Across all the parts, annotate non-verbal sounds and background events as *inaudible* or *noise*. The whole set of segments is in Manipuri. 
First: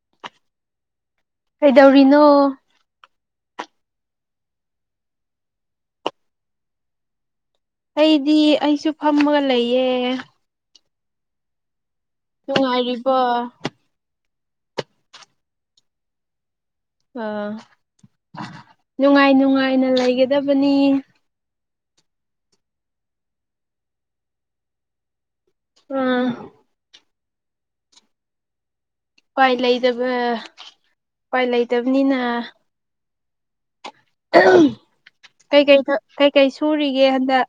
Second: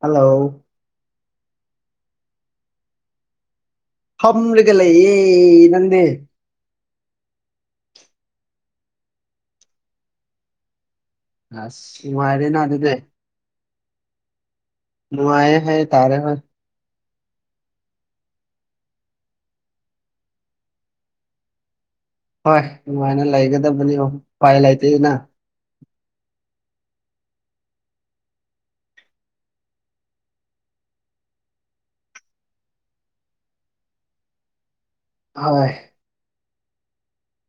ꯍꯜꯂꯣ ꯀꯩꯗꯧꯔꯤꯅꯣ ꯐꯝꯂꯒ ꯂꯩꯌꯦ ꯅꯪꯗꯤ ꯑꯩꯗꯤ ꯑꯩꯁꯨ ꯐꯝꯃꯒ ꯂꯩꯌꯦ ꯑꯁ ꯅꯨꯡꯉꯥꯏꯔꯦꯅ ꯑꯗꯨꯗꯤ ꯅꯨꯡꯉꯥꯏꯔꯤꯕꯣ ꯅꯨꯡꯉꯥꯏꯌꯦ ꯍꯥꯏ ꯇꯥꯔꯦ ꯍꯣꯏ ꯑꯥ ꯅꯨꯡꯉꯥꯏ ꯅꯨꯡꯉꯥꯏꯅ ꯂꯩꯒꯗꯕꯅꯤ ꯍꯣꯏ ꯅꯨꯉꯥꯏꯅ ꯂꯩꯒꯗꯕꯅꯤ ꯎꯄꯥꯏ ꯂꯩꯇꯦꯅ ꯑꯥ ꯎꯄꯥꯏ ꯂꯩꯇꯕ ꯎꯄꯥꯏ ꯂꯩꯇꯕꯅꯤꯅ ꯑꯍꯝ ꯍꯣꯏ ꯀꯩꯀꯩ ꯀꯩꯀꯩ ꯁꯨꯔꯤꯒꯦ ꯍꯟꯗꯛ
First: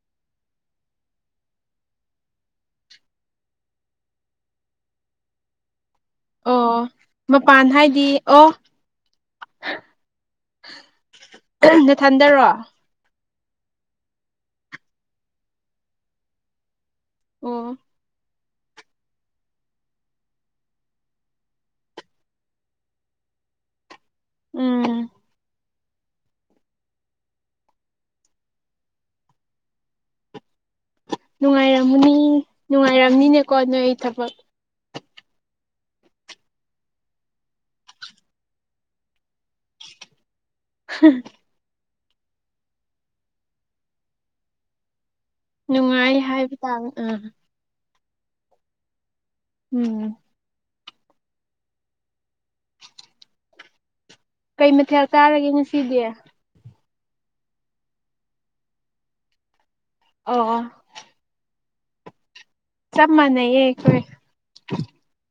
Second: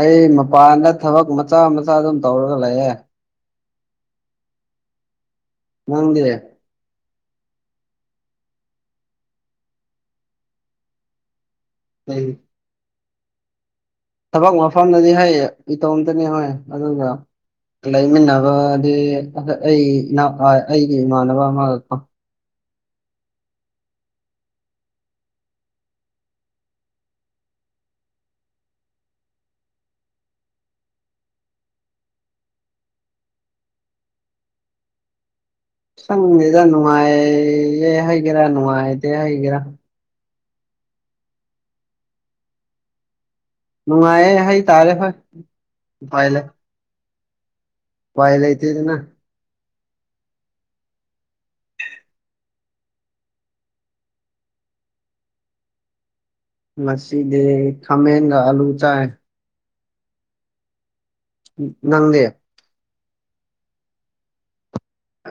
ꯑꯩ ꯃꯄꯥꯟꯗ ꯊꯕꯛ ꯃꯆꯥ ꯃꯆꯥ ꯑꯗꯨꯝ ꯇꯧꯔꯒ ꯂꯩꯌꯦ ꯅꯪꯗꯤ ꯑꯣ ꯃꯄꯥꯟ ꯍꯥꯏꯗꯤ ꯑꯣ ꯀꯩ ꯅꯊꯟꯗꯔꯣ ꯊꯕꯛ ꯃꯐꯝꯗꯗꯤ ꯍꯌꯦ ꯏꯇꯣꯝꯇꯅꯤ ꯍꯣꯏ ꯑꯗꯨꯒ ꯑꯣ ꯂꯩꯃꯤꯟꯅꯕ ꯑꯥ ꯑꯩ ꯑꯩꯒꯤ ꯏꯃꯥꯟꯅꯕ ꯑꯃꯒ ꯎꯝ ꯅꯨꯡꯉꯥꯏꯔꯝꯃꯅꯤ ꯅꯨꯡꯉꯥꯏꯔꯝꯅꯤꯅꯦꯀꯣ ꯅꯣꯏ ꯊꯕꯛ ꯁꯪꯗꯦꯗ ꯅꯨꯡꯉꯥꯏꯌꯦ ꯍꯩꯒꯦꯔꯥ ꯅꯨꯡꯉꯥꯏꯗꯦ ꯍꯩꯒꯦꯔꯥ ꯍꯤꯍꯤ ꯅꯨꯡꯉꯥꯏꯌꯦ ꯍꯥꯏ ꯇꯥꯔꯦ ꯍꯣꯏ ꯅꯨꯡꯉꯥꯏ ꯎꯄꯥꯏ ꯂꯩ ꯍꯥꯏꯕ ꯇꯥ ꯎꯝ ꯎꯄꯥꯏ ꯂꯩꯇꯦꯗꯅ ꯎꯝ ꯀꯩ ꯃꯊꯦꯜ ꯆꯥꯔꯒꯦ ꯉꯁꯤꯗꯤ ꯉꯁꯤꯗꯤ ꯈꯥꯃꯦꯟꯒ ꯑꯂꯨ ꯆꯥꯏ ꯑꯣ ꯑꯣ ꯎꯝ ꯅꯪꯗꯤ ꯆꯞ ꯃꯥꯟꯅꯩꯌꯦ ꯑꯩꯈꯧꯏ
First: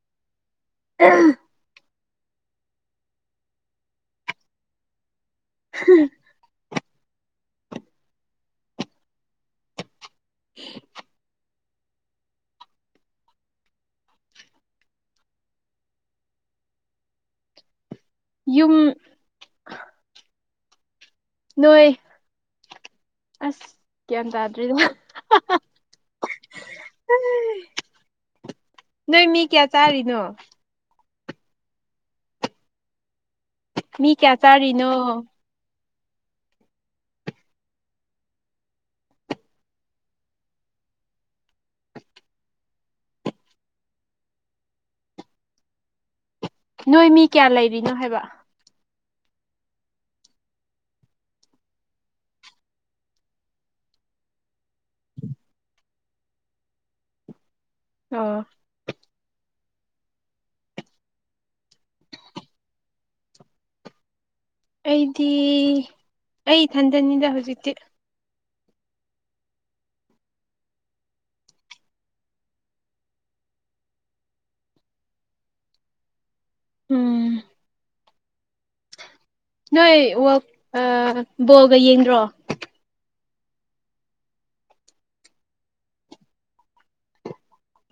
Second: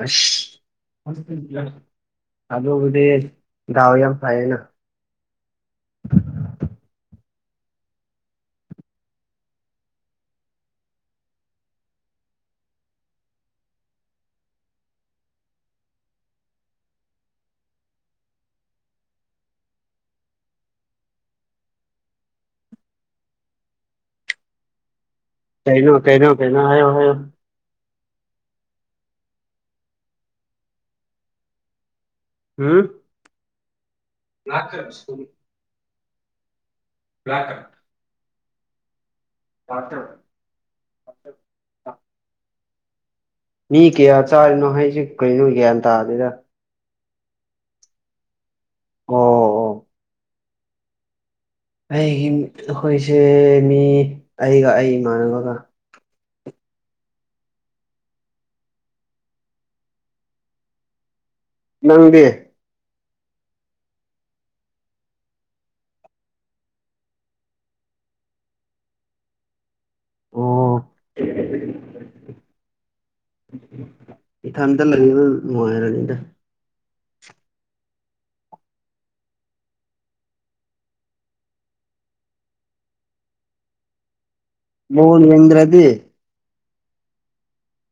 ꯑꯁ ꯑ *unintelligible* ꯑꯗꯨꯕꯨꯗꯤ ꯗꯥꯎ ꯌꯥꯝ ꯐꯩꯌꯦꯅ ꯍꯤꯍꯤ *inaudible* ꯌꯨꯝ ꯅꯣꯏ ꯑꯁ ꯒ꯭ꯌꯥꯟ ꯇꯥꯗ꯭ꯔꯤꯗ ꯍꯤꯍꯤ ꯀꯩꯅꯣ ꯀꯩꯅꯣ ꯀꯩꯅꯣ ꯍꯥꯏꯌꯣ ꯍꯥꯏꯌꯣ ꯅꯣꯏ ꯃꯤ ꯀꯌꯥ ꯆꯥꯔꯤꯅꯣ ꯍꯝ ꯃꯤ ꯀꯌꯥ ꯆꯥꯔꯤꯅꯣ *unintelligible* *unintelligible* ꯃꯤ ꯀꯌꯥ ꯆꯥꯔꯤꯅꯣ ꯍꯥꯏꯁꯦ ꯀꯔꯤꯅꯣ ꯒ꯭ꯌꯥꯟ ꯇꯥꯗꯦꯗ ꯅꯣꯏ ꯃꯤ ꯀꯌꯥ ꯂꯩꯔꯤꯅꯣ ꯍꯥꯏꯕ ꯑꯣ ꯑꯣ ꯑꯩꯒꯤ ꯑꯩꯈꯣꯏꯁꯦ ꯃꯤ ꯑꯩꯒ ꯑꯩ ꯏꯃꯥꯟꯅꯕꯒ ꯑꯣ ꯅꯪꯗꯤ ꯑꯩꯗꯤ ꯑꯩ ꯊꯟꯗꯅꯤꯗ ꯍꯧꯖꯤꯛꯇꯤ ꯑꯣ ꯏꯊꯟꯇ ꯂꯩꯕ ꯅꯨꯡꯉꯥꯏꯔꯅꯤꯗ ꯎꯝ ꯅꯣꯏ ꯋꯥꯜ ꯑꯥ ꯕꯣꯜꯒ ꯌꯦꯡꯗ꯭ꯔꯣ ꯕꯣꯜ ꯌꯦꯡꯗ꯭ꯔꯗꯤ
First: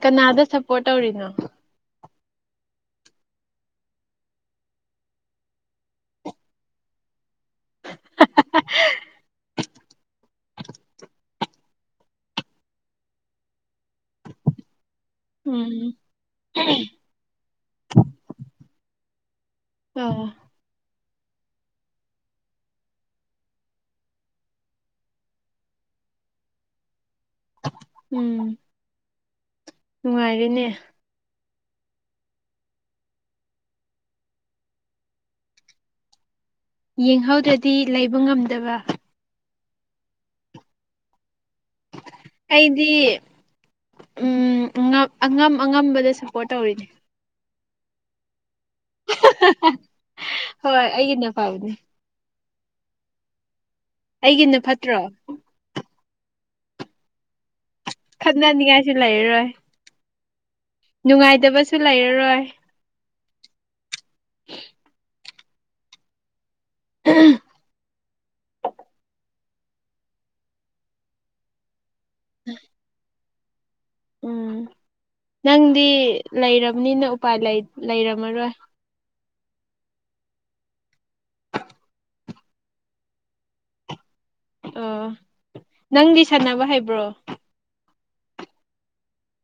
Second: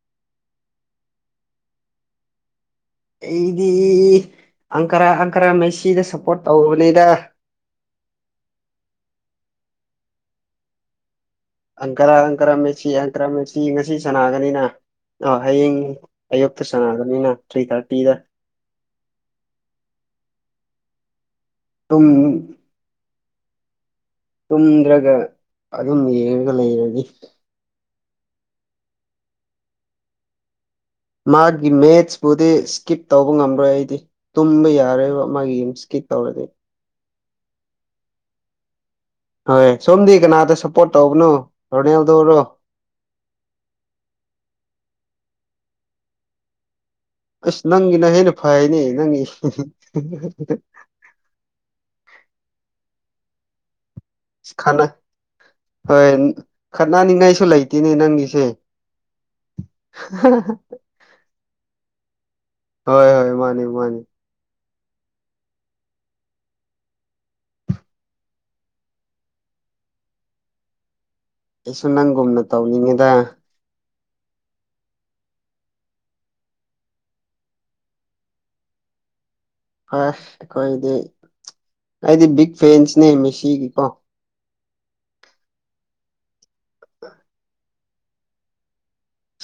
ꯀꯅꯥꯗ ꯁꯞꯄꯣꯔꯠ ꯇꯧꯔꯤꯅꯣ ꯑꯩꯗꯤ ꯑꯪꯀꯔꯥ ꯑꯪꯀꯔꯥ ꯃꯩꯁꯤꯗ ꯁꯞꯄꯣꯔꯠ ꯇꯧꯕꯅꯤꯗ ꯍꯥ ꯍꯥꯍ ꯥ *unintelligible* ꯑꯪꯀꯔꯥ ꯑꯪꯀꯔꯥ ꯃꯦꯠꯁꯤ ꯑꯪꯀꯔꯥ ꯃꯦꯠꯁꯤ ꯉꯁꯤ ꯁꯥꯟꯅꯥꯒꯅꯤꯅ ꯑꯥ ꯎꯝ ꯍꯌꯦꯡ ꯑꯌꯨꯛꯇ ꯆꯥꯟꯅꯒꯅꯤꯅ ꯊ꯭ꯔꯤ ꯊꯥꯔꯇꯤꯗ ꯎꯝ ꯇꯨꯝ ꯇꯨꯝꯗ꯭ꯔꯒ ꯑꯗꯨꯝ ꯌꯦꯡꯉꯒ ꯂꯩꯔꯗꯤ ꯎꯝ ꯅꯨꯡꯉꯥꯏꯔꯦꯅꯦ ꯃꯥꯒꯤ ꯃꯦꯠꯁꯄꯨꯗꯤ ꯏꯁꯀꯤꯞ ꯇꯧꯕ ꯉꯝꯂꯣꯏ ꯑꯩꯗꯤ ꯇꯨꯝꯕ ꯌꯥꯔꯣꯏꯕ ꯃꯥꯒꯤ ꯌꯨꯝ ꯏꯁꯀꯤꯞ ꯇꯧꯔꯗꯤ ꯌꯦꯡꯍꯧꯗ꯭ꯔꯗꯤ ꯂꯩꯕ ꯉꯝꯗꯕ ꯍꯣꯏ ꯁꯣꯝꯗꯤ ꯀꯅꯥꯗ ꯁꯞꯄꯣꯔꯠ ꯇꯧꯕꯅꯣ ꯔꯣꯅꯦꯜꯗꯣꯔꯣ ꯑꯩꯗꯤ ꯎꯝ ꯉꯛ ꯑꯉꯝ ꯑꯉꯝꯕꯗ ꯁꯞꯄꯣꯔꯠ ꯇꯧꯔꯤꯅꯦ ꯑꯁ ꯅꯪꯒꯤꯅ ꯍꯦꯟꯅ ꯐꯩꯌꯦꯅꯦ ꯅꯪꯒꯤ ꯍꯣꯏ ꯑꯩꯒꯤꯅ ꯐꯕꯅꯦ ꯑꯩꯒꯤꯅ ꯈꯠꯅ ꯐꯠꯇ꯭ꯔꯣ ꯍꯣꯏ ꯈꯠꯅꯅꯤꯡꯉꯥꯏꯁꯨ ꯂꯩ ꯈꯠꯅꯅꯤꯡꯉꯥꯏꯁꯨ ꯂꯩꯔꯔꯣꯏ ꯅꯨꯡꯉꯥꯏꯇꯕꯁꯨ ꯂꯩꯔꯔꯣꯏ ꯍꯣꯏ ꯍꯣꯏ ꯃꯥꯅꯦ ꯃꯥꯅꯦ *unintelligible* ꯑꯩꯁꯨ ꯅꯪꯒꯨꯝꯅ ꯇꯧꯅꯤꯡꯉꯦꯗ ꯎꯝ ꯅꯪꯗꯤ ꯂꯩꯔꯕꯅꯤꯅ ꯎꯄꯥꯏ ꯂꯩꯔꯝꯃꯔꯣꯏ ꯑꯁ ꯑꯩꯈꯣꯏꯗꯤ ꯑꯩꯗꯤ ꯕꯤꯛ ꯐꯦꯟꯁꯅꯦ ꯃꯤꯦꯁꯤꯒꯤꯀꯣ ꯑꯣ ꯅꯪꯗꯤ ꯁꯥꯟꯅꯕ ꯍꯩꯕ꯭ꯔꯣ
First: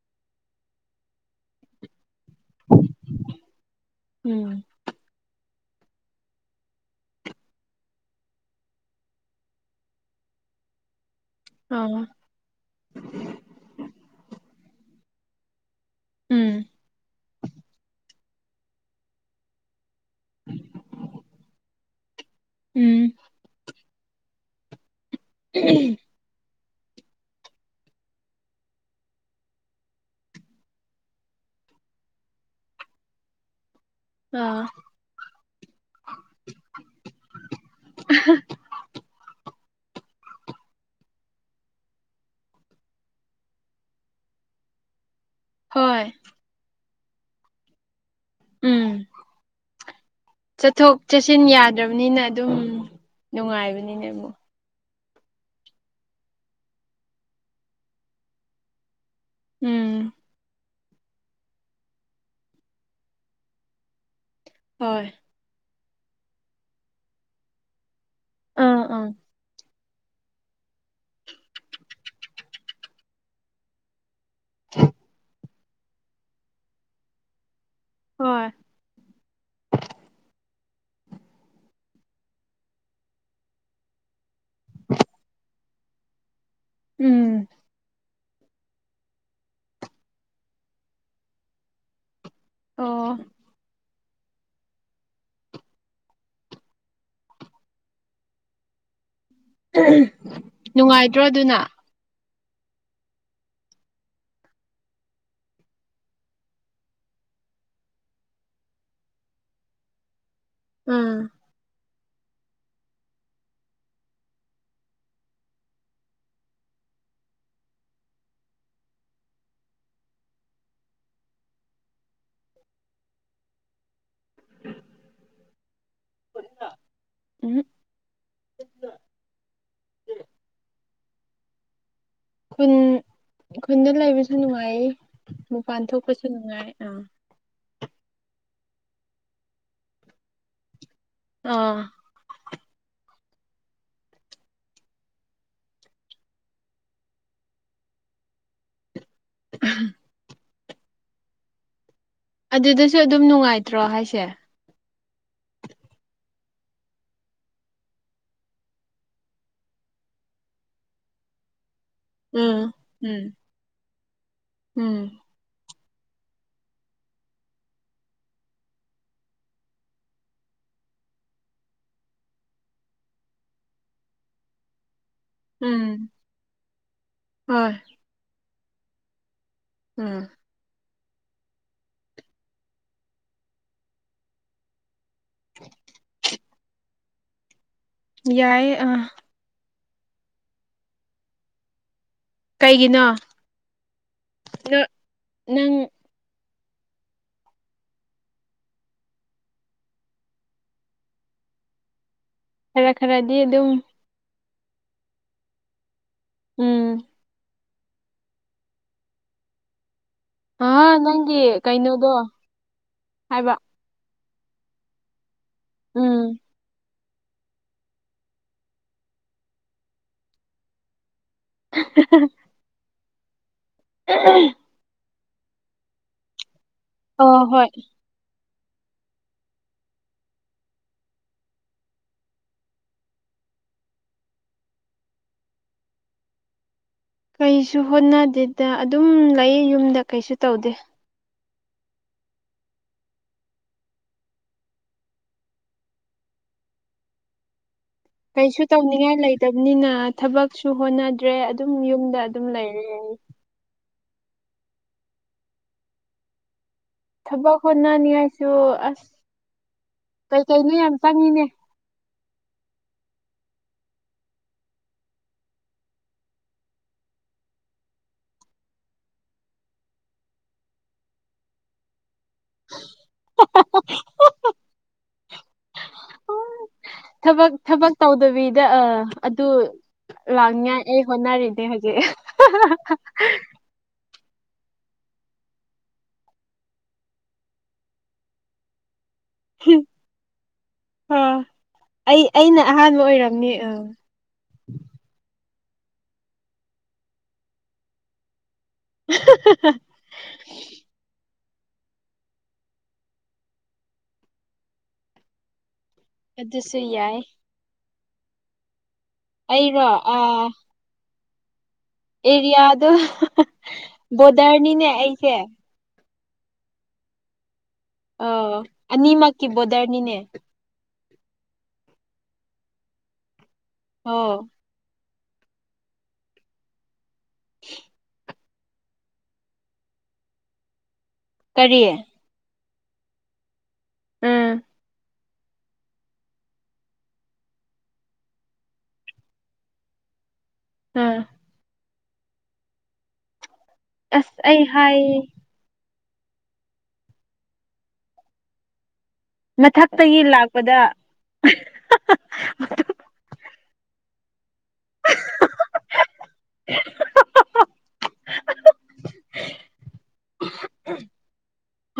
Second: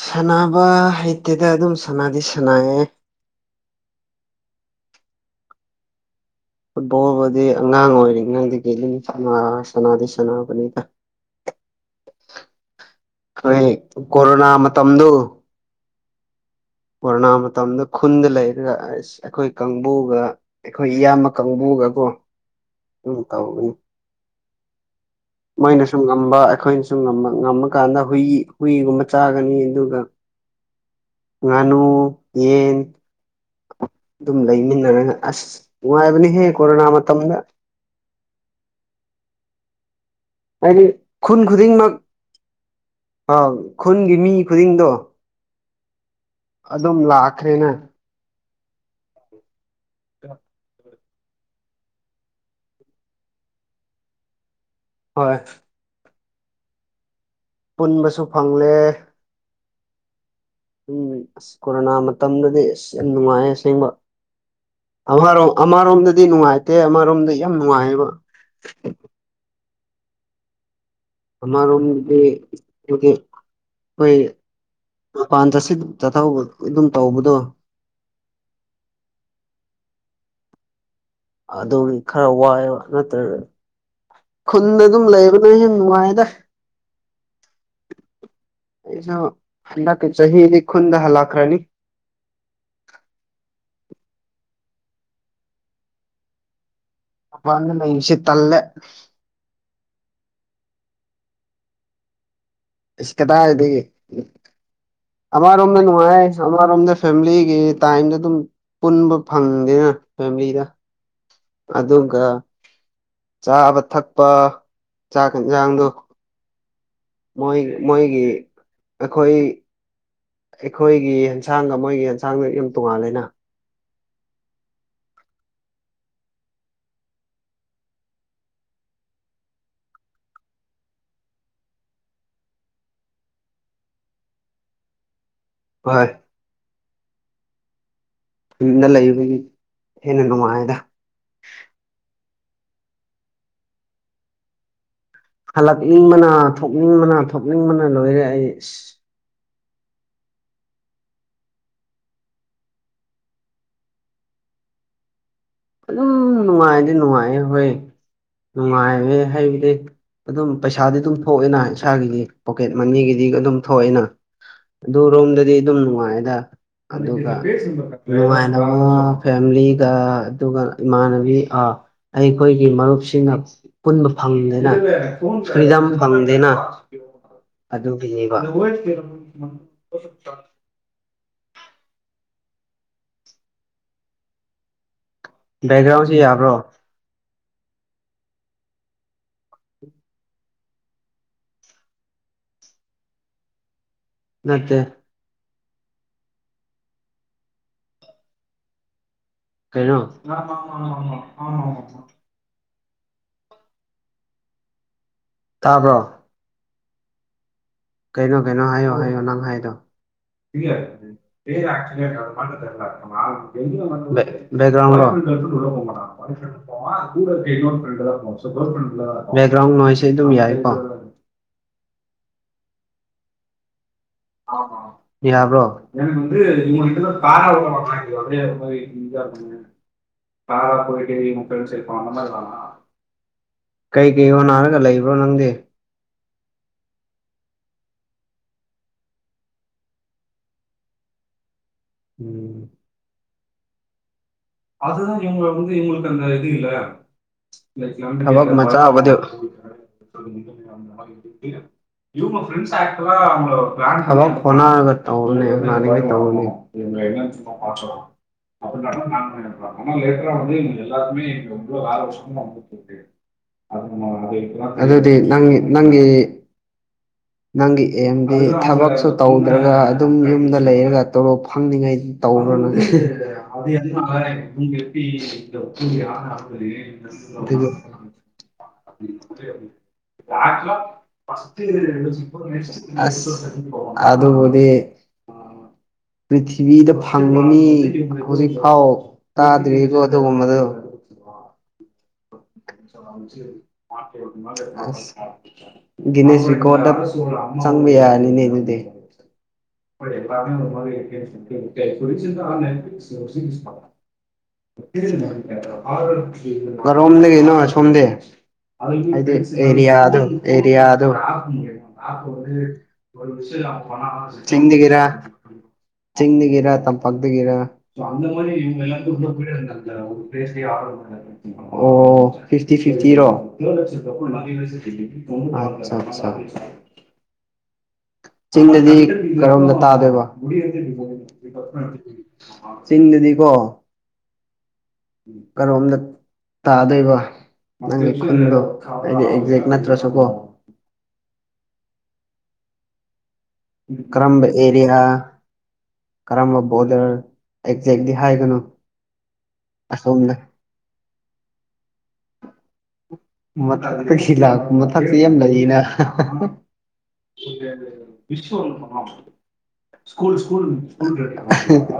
ꯁꯥꯟꯅꯕ ꯍꯩꯇꯦꯗ ꯑꯗꯨꯝ ꯁꯥꯟꯅꯗꯤ ꯁꯥꯟꯅꯌꯦꯦ ꯐꯨꯠꯕꯣꯜꯕꯨꯗꯤ ꯑꯉꯥꯡ ꯑꯣꯏꯔꯤꯉꯩꯗꯗꯤ ꯑꯗꯨꯝ ꯁꯥꯟꯅ ꯁꯥꯟꯅꯗꯤ ꯁꯥꯟꯅꯕꯅꯤꯗ ꯑꯥ ꯈꯣꯏ ꯀꯣꯔꯣꯅꯥ ꯃꯇꯝꯗꯨ ꯎꯝ ꯀꯣꯔꯣꯅꯥ ꯃꯇꯝꯗ ꯈꯨꯟꯗ ꯂꯩꯔꯒ ꯑꯁ ꯑꯩꯈꯣꯏ ꯀꯥꯡꯕꯨꯒ ꯑꯩꯈꯣꯏ ꯏꯌꯥꯝꯕ ꯀꯥꯡꯕꯨꯒꯀꯣ ꯎꯝ ꯑꯗꯨꯝ ꯇꯧꯒꯅꯤ ꯃꯣꯏꯅ ꯁꯨꯝ ꯉꯝꯕ ꯑꯩꯈꯣꯏꯅꯁꯨ ꯉꯝꯃ ꯀꯥꯟꯗ ꯍꯨꯏ ꯍꯨꯏꯒꯨꯝꯕ ꯆꯥꯒꯅꯤ ꯑꯗꯨꯒ ꯉꯥꯅꯨ ꯌꯦꯟ ꯑꯗꯨꯝ ꯑꯥ ꯂꯩꯃꯤꯟꯅꯔꯒ ꯑꯁ ꯅꯨꯡꯉꯥꯏꯕꯅꯦꯍꯦ ꯀꯣꯔꯣꯅꯥ ꯃꯇꯝꯗ *unintelligible* ꯍꯥꯏꯗꯤ ꯈꯨꯟ ꯈꯨꯗꯤꯡꯃꯛ ꯑꯥ ꯈꯨꯟꯒꯤ ꯃꯤ ꯈꯨꯗꯤꯡꯗꯣ ꯍꯣꯏ ꯑꯗꯨꯝ ꯂꯥꯛꯈ꯭ꯔꯦꯅ ꯎꯝ ꯆꯠꯊꯣꯛ ꯆꯠꯁꯤꯟ ꯌꯥꯗ꯭ꯔꯕꯅꯤꯅ ꯑꯗꯨꯝ ꯅꯨꯡꯉꯥꯏꯕꯅꯤꯅꯦ ꯑꯃꯨꯛ ꯍꯣꯏ ꯄꯨꯟꯕꯁꯨ ꯐꯪꯂꯦ ꯎꯝ ꯎꯝ ꯑꯁ ꯀꯣꯔꯣꯅꯥ ꯃꯇꯝꯗꯗꯤ ꯑꯁ ꯌꯥꯝ ꯅꯨꯡꯉꯥꯏ ꯑꯁꯦꯡꯕ ꯍꯣꯏ ꯑꯃꯔꯣꯝ ꯑꯃꯔꯣꯝꯗꯗꯤ ꯅꯨꯡꯉꯥꯏꯇꯦ ꯑꯃꯔꯣꯝꯗ ꯌꯥꯝ ꯅꯨꯡꯉꯥꯏꯌꯦꯕ ꯎꯝ ꯎꯝ *unintelligible* ꯆꯠꯊꯧꯕ ꯑꯗꯨꯝ ꯇꯧꯕꯗꯣ ꯍꯣꯏ ꯑꯗꯨꯒꯤ ꯈꯔ ꯋꯥꯏꯑꯦꯕ ꯅꯠꯇ꯭ꯔ ꯈꯨꯟꯗ ꯑꯗꯨꯝ ꯂꯩꯕꯅ ꯅꯨꯡꯉꯥꯏꯗ ꯎꯝ ꯁꯨ ꯍꯟꯗꯛꯀꯤ ꯆꯍꯤ ꯆꯍꯤꯗꯤ ꯈꯨꯨꯟꯗ ꯍꯥꯂꯛꯈꯔꯥꯅꯤ ꯑꯣ ꯃꯄꯥꯟꯗ ꯂꯩꯁꯤ ꯇꯜꯂꯦ ꯅꯨꯡꯉꯥꯏꯗ꯭ꯔꯣ ꯑꯗꯨꯅ ꯀꯗꯥꯏꯗꯒꯤ ꯑꯃꯔꯣꯝꯗ ꯅꯨꯡꯉꯥꯏ ꯑꯃꯔꯣꯝꯗ ꯐꯦꯃꯤꯂꯤꯒꯤ ꯇꯥꯏꯝꯗ ꯑꯗꯨꯝ ꯄꯨꯟꯕ ꯐꯪꯗꯦꯅ ꯐꯦꯃꯤꯂꯤꯗ ꯑꯥ ꯑꯗꯨꯒ ꯆꯥꯕ ꯊꯛꯄ ꯆꯥꯛ ꯌꯦꯟꯁꯥꯡꯗꯣ ꯃꯣꯏ ꯃꯣꯏꯒꯤ ꯑꯩꯈꯣꯏ ꯑꯩꯈꯣꯏꯒꯤ ꯌꯦꯟꯁꯥꯡ ꯃꯣꯏꯒꯤ ꯌꯦꯟꯁꯥꯡꯗ ꯌꯥꯝ ꯇꯣꯡꯉꯥꯜꯂꯦꯅ *inaudible* ꯎꯝ *inaudible* ꯈꯨꯟ ꯈꯨꯟꯗ ꯂꯩꯕꯁꯨ ꯅꯨꯡꯉꯥꯏ ꯃꯄꯥꯟ ꯍꯣꯏ ꯊꯣꯛꯄꯁꯨ ꯅꯨꯡꯉꯥꯏ ꯑꯥ ꯌꯨꯝꯗ ꯂꯩꯕꯒꯤ ꯍꯦꯟꯅ ꯅꯨꯡꯉꯥꯏꯗ ꯑꯥ ꯍꯜꯂꯛꯅꯤꯡꯕꯅ ꯊꯣꯛꯅꯤꯡꯕꯅ ꯊꯣꯛꯅꯤꯡꯕꯅ ꯂꯣꯏꯔꯦ ꯑꯩ ꯑꯁ ꯎꯝ ꯑꯗꯨꯗꯁꯨ ꯑꯗꯨꯝ ꯅꯨꯡꯉꯥꯏꯇ꯭ꯔꯣ ꯍꯥꯏꯁꯦ ꯑꯗꯨꯝ ꯅꯨꯡꯉꯥꯏꯗꯤ ꯅꯨꯡꯉꯥꯏꯌꯦ ꯍꯣꯏ ꯅꯨꯡꯉꯥꯏꯋꯦ ꯍꯥꯏꯩꯕꯗꯤ ꯑꯗꯨꯝ ꯄꯩꯁꯥꯗꯤ ꯑꯗꯨꯝ ꯊꯣꯛꯑꯦꯅ ꯏꯁꯥꯒꯤ ꯎꯝ ꯄꯣꯀꯦꯠ ꯎꯝ ꯃꯅꯤꯒꯤꯗꯤ ꯑꯗꯨꯝ ꯊꯣꯛꯑꯦꯅ ꯑꯗꯨ ꯎꯝ ꯔꯣꯝꯗꯗꯤ ꯑꯗꯨꯝ ꯅꯨꯡꯉꯥꯏꯗ ꯑꯗꯨꯒ ꯅꯨꯡꯉꯥꯏꯅ ꯉꯣ ꯐꯦꯃꯤꯂꯤꯒ ꯑꯗꯨꯒ ꯏꯃꯥꯟꯅꯕꯤ ꯑꯥꯑꯩꯈꯣꯏꯒꯤ ꯃꯔꯨꯞꯁꯤꯡꯅ ꯄꯨꯟꯕ ꯐꯪꯗꯅ ꯑꯗꯨꯝ ꯐ꯭ꯔꯤꯗꯝ ꯎꯝ ꯐꯪꯗꯦꯅ ꯍꯣꯏ ꯑꯗꯨꯒꯤꯅꯦꯕ INAUDIBLE ꯎꯝ ꯕꯦꯛꯒ꯭ꯔꯥꯎꯟꯖꯤ ꯌꯥꯕ꯭ꯔꯣ ꯌꯥꯏꯌꯦ ꯑꯥ ꯀꯩꯒꯤꯅꯣ ꯅꯠꯇꯦ ꯅ ꯅꯪ ꯀꯩꯅꯣ ꯈꯔ-ꯈꯔꯗꯤ ꯑꯗꯨꯝ ꯇꯥꯕ꯭ꯔꯣ ꯎꯪꯎꯪ ꯀꯩꯅꯣ ꯀꯩꯅꯣ ꯍꯥꯏꯌꯣ ꯍꯥꯏꯌꯣ ꯅꯪ ꯍꯥꯏꯗꯣ ꯑꯥ ꯅꯪꯒꯤ ꯀꯩꯅꯣꯗꯣ ꯍꯥꯏꯕ UNINTELLIGIBLE ꯕꯦꯛꯒ꯭ꯔꯥꯎꯟꯂꯣ ꯎꯝ UNINTELLIGIBLE UNINTELLIGIBLE INAUDIBLE ꯌꯥꯕ꯭ꯔꯣ ꯑꯣ ꯍꯣꯏ UNINTELLIGIBLE ꯀꯩꯀꯩ ꯍꯣ ꯅꯥꯔꯒ ꯂꯩꯕ꯭ꯔꯣ ꯅꯪꯗꯤ ꯀꯩꯁꯨ ꯍꯣꯠꯅꯗꯦꯗ ꯑꯗꯨꯝ ꯂꯩꯌꯦꯌꯨꯝꯗ ꯀꯩꯁꯨ ꯇꯧꯗꯦ INAUDIBLE UNINTELLIGIBLE ꯀꯩꯁꯨ ꯇꯧꯅꯤꯡꯉꯥꯏ ꯂꯩꯇꯕꯅꯤꯅ ꯊꯕꯛꯁꯨ ꯍꯣꯠꯅꯗ꯭ꯔꯦ ꯑꯗꯨꯝ ꯌꯨꯝꯗ ꯑꯗꯨꯝ ꯂꯩꯔꯦ INAUDIBLE ꯊꯕꯛ ꯍꯣꯠꯅꯅꯤꯡꯉꯥꯏꯁꯨ ꯑꯁ INAUDIBLE ꯀꯩꯀꯩꯅꯣ ꯌꯥꯝ INAUDIBLE ꯆꯪꯉꯤꯅꯦ ꯑꯗꯨꯗꯤ ꯅꯪ- ꯅꯪꯒꯤ ꯅꯪꯒꯤ ꯑꯦꯝꯗꯤ ꯊꯕꯛꯁꯨ ꯇꯧꯗ꯭ꯔꯒ ꯑꯗꯨꯝ ꯌꯨꯝꯗ ꯂꯩꯔꯒ ꯇꯣꯂꯣꯞ ꯐꯪꯅꯤꯡꯉꯩ INAUDIBLE ꯊꯕꯛ ꯊꯕꯛ ꯇꯧꯗꯕꯤꯗ ꯑ ꯑꯗꯨ ꯂꯥꯛꯅꯤꯉꯥꯏ ꯑꯩ ꯍꯣꯠꯅꯔꯤꯅꯦ ꯍꯧꯖꯤꯛ INAUDIBLE ꯑꯥꯁ ꯑꯗꯨꯗꯤ ꯄ꯭ꯔꯤꯊꯤꯕꯤꯗ ꯐꯪꯕ ꯃꯤ ꯍꯧꯖꯤꯛꯐꯥꯎ ꯇꯥꯗ꯭ꯔꯤꯕꯣ ꯑꯗꯨꯒꯨꯝꯕꯗꯣ ꯑꯥ ꯑꯩ ꯑꯩꯅ ꯑꯍꯥꯟꯕ ꯑꯣꯏꯔꯝꯅꯦ ꯑꯪ ꯒꯦꯅꯤꯁ ꯔꯦꯀꯣꯔꯠꯇꯥ ꯆꯪꯕ ꯌꯥꯔꯅꯤꯅꯦ INAUDIBLE ꯑꯗꯨꯁꯨ INAUDIBLE ꯌꯥꯏ ꯀꯥꯔꯣꯝꯗꯒꯤꯅꯣ ꯑꯁꯣꯝꯗꯤ ꯍꯥꯏꯗꯤ ꯑꯩꯔꯣ ꯑꯥ ꯑꯦꯔꯤꯌꯥꯗꯣ-ꯑꯦꯔꯤꯌꯥꯗꯣ ꯑꯦꯔꯤꯌꯥꯗꯣ ꯕꯣꯔꯗꯔꯅꯤꯅꯦ ꯆꯤꯡꯗꯒꯤꯔꯥ ꯑꯩꯁꯦ ꯆꯤꯡꯗꯒꯤꯔꯥ ꯇꯝꯄꯥꯛꯇꯒꯤꯔꯥ *unintelligible* ꯑꯥ ꯑꯅꯤꯃꯛꯀꯤ ꯕꯣꯔꯗꯔꯅꯤꯅꯦ ꯑꯣ ꯐꯤꯐꯇꯤ ꯐꯤꯐꯇꯤꯔꯣ *unintelligible* ꯑꯣ ꯎꯝ ꯑꯠꯁꯥ ꯑꯠꯁꯥ *inaudible* ꯆꯤꯡꯗꯗꯤ ꯀꯔꯣꯝꯗ ꯇꯥꯗꯣꯏꯕ ꯀꯔꯤ ꯆꯤꯡꯗꯨꯗꯤꯀꯣ ꯎꯝ ꯀꯔꯣꯝꯗ ꯇꯥꯗꯣꯏꯕ ꯅꯪꯒꯤ ꯈꯨꯟꯗꯣ ꯑꯩꯗꯤ ꯑꯦꯛꯖꯦꯛ ꯅꯠꯇ꯭ꯔꯁꯨꯀꯣ ꯎꯝ ꯑꯁ ꯀ꯭ꯔꯝꯕ ꯑꯩ ꯍꯥꯏ ꯑꯦꯔꯤꯌꯥ ꯀꯔꯝꯕ ꯕꯣꯔꯗꯔ ꯑꯦꯛꯖꯦꯛꯇꯤ ꯍꯥꯏꯒꯅꯨ ꯃꯊꯛꯇꯒꯤ ꯑꯁꯣꯝꯗ ꯂꯥꯛꯄꯗ ꯃꯊꯛꯇ ꯁꯤ ꯂꯥꯛꯄ ꯃꯊꯛꯁꯤ ꯌꯥꯝ ꯂꯩꯌꯤꯅ *unintelligible* ꯕꯤꯁꯨꯟ ꯁ꯭ꯀꯨꯜ ꯁ꯭ꯀꯨꯜ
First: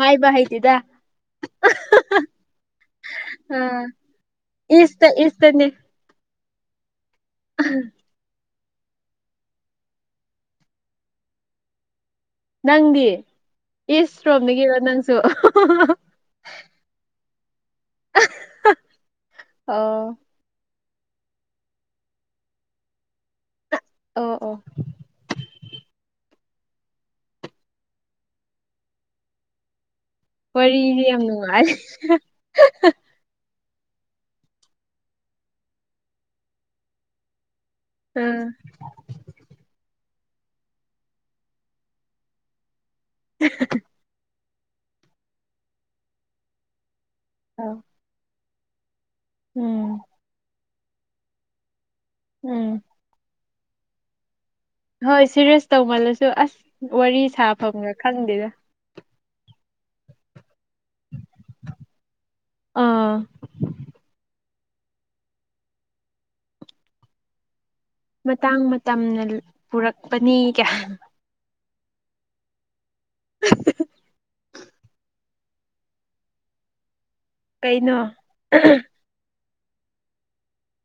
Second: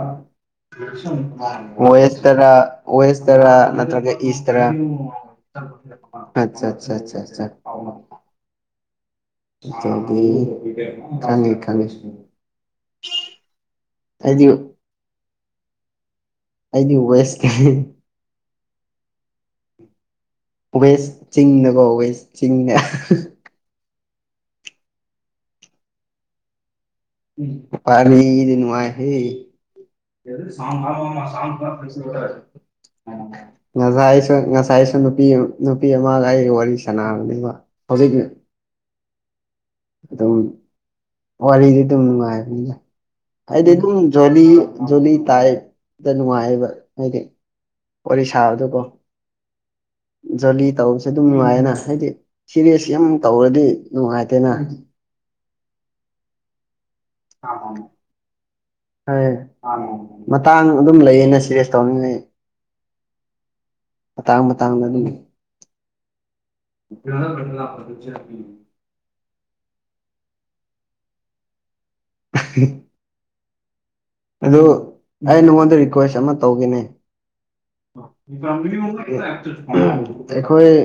ꯍꯥꯏꯕ ꯍꯩꯇꯦꯗ ꯋꯦꯁ ꯇꯔꯥ ꯋꯦꯁ ꯇꯔꯥ ꯑꯥ ꯅꯠꯇ꯭ꯔꯒ ꯏꯁ ꯇꯔꯥ ꯏꯁꯇ ꯏꯁꯇꯅꯦ ꯑꯠꯆꯥ ꯆꯥ ꯆꯥ ꯆꯥ ꯢꯆꯜꯗꯤ ꯈꯪꯉꯦ ꯈꯪꯉꯦ ꯅꯪꯗꯤ ꯏꯁ ꯑꯩꯗꯤ ꯔꯣꯝꯗꯒꯤꯔꯣ ꯅꯪꯁꯨ ꯑꯩꯗꯤ ꯋꯦꯁꯅꯦ ꯑꯣ ꯋꯦꯁ ꯆꯤꯡꯅꯀꯣ ꯋꯦꯁ ꯆꯤꯡꯅ ꯑꯣ ꯑꯣ ꯎꯝ ꯋꯥꯔꯤꯗꯤ ꯅꯨꯡꯉꯥꯏꯍꯦ ꯋꯥꯔꯤꯗꯤ ꯌꯥꯝ ꯅꯨꯡꯉꯥꯏ *unintelligible* ꯉꯖꯥꯏꯁꯨ ꯉꯁꯥꯏꯁꯨ ꯅꯨꯄꯤ ꯅꯨꯄꯤ ꯑꯃꯒ ꯑꯩꯒ ꯋꯥꯔꯤ ꯁꯥꯟꯅꯕꯅꯦꯕ ꯍꯧꯖꯤꯛ ꯎꯝ ꯑꯗꯨꯝ ꯋꯥꯔꯤꯗꯤ ꯑꯗꯨꯝ ꯅꯨꯡꯉꯥꯏꯕꯅꯤ ꯑꯩꯗꯤ ꯑꯗꯨꯝ ꯖꯣꯂꯤ ꯖꯣꯂꯤ ꯇꯥꯏꯞꯇ ꯅꯨꯡꯉꯥꯏꯕ ꯍꯥꯏꯗꯤ ꯋꯔꯤ ꯁꯥꯕꯗꯣꯀꯣ ꯎꯝ ꯇꯧꯕꯁꯦ ꯑꯗꯨꯝ ꯅꯨꯡꯉꯥꯏꯌꯦꯅꯥ ꯍꯥꯏꯗꯤ ꯎꯝ ꯁꯤꯔꯤꯌꯁ ꯌꯥꯝ ꯇꯧꯔꯗꯤ ꯅꯨꯡꯉꯥꯏ ꯍꯣꯏ ꯁꯤꯔꯤꯌꯁ ꯇꯧꯃꯜꯂꯁꯨ ꯑꯁ ꯋꯥꯔꯤ ꯁꯥꯐꯝꯒ ꯈꯪꯗꯦꯗ ꯍꯣꯢ ꯃꯇꯥꯡ ꯑꯗꯨꯝ ꯂꯩꯌꯦ ꯑꯩꯅ ꯁꯤꯔꯤꯌꯁ ꯇꯧꯔꯤꯉꯩ ꯑꯥ ꯃꯇꯥꯡ ꯃ ꯇꯥꯡ ꯑꯗꯨ *unintelligible* ꯃꯇꯥꯡ ꯃꯇꯝꯅ ꯄꯨꯔꯛꯄꯅꯤ ꯀꯌꯥ *unintelligible* *unintelligible* ꯑꯗꯨ ꯑꯩ ꯅꯪꯉꯣꯟꯗ ꯔꯤꯀ꯭ꯋꯦꯁ ꯑꯃ ꯇꯧꯒꯦꯅꯦ ꯀꯩꯅꯣ *unintelligible* ꯑꯩꯈꯣꯏ ꯑꯦ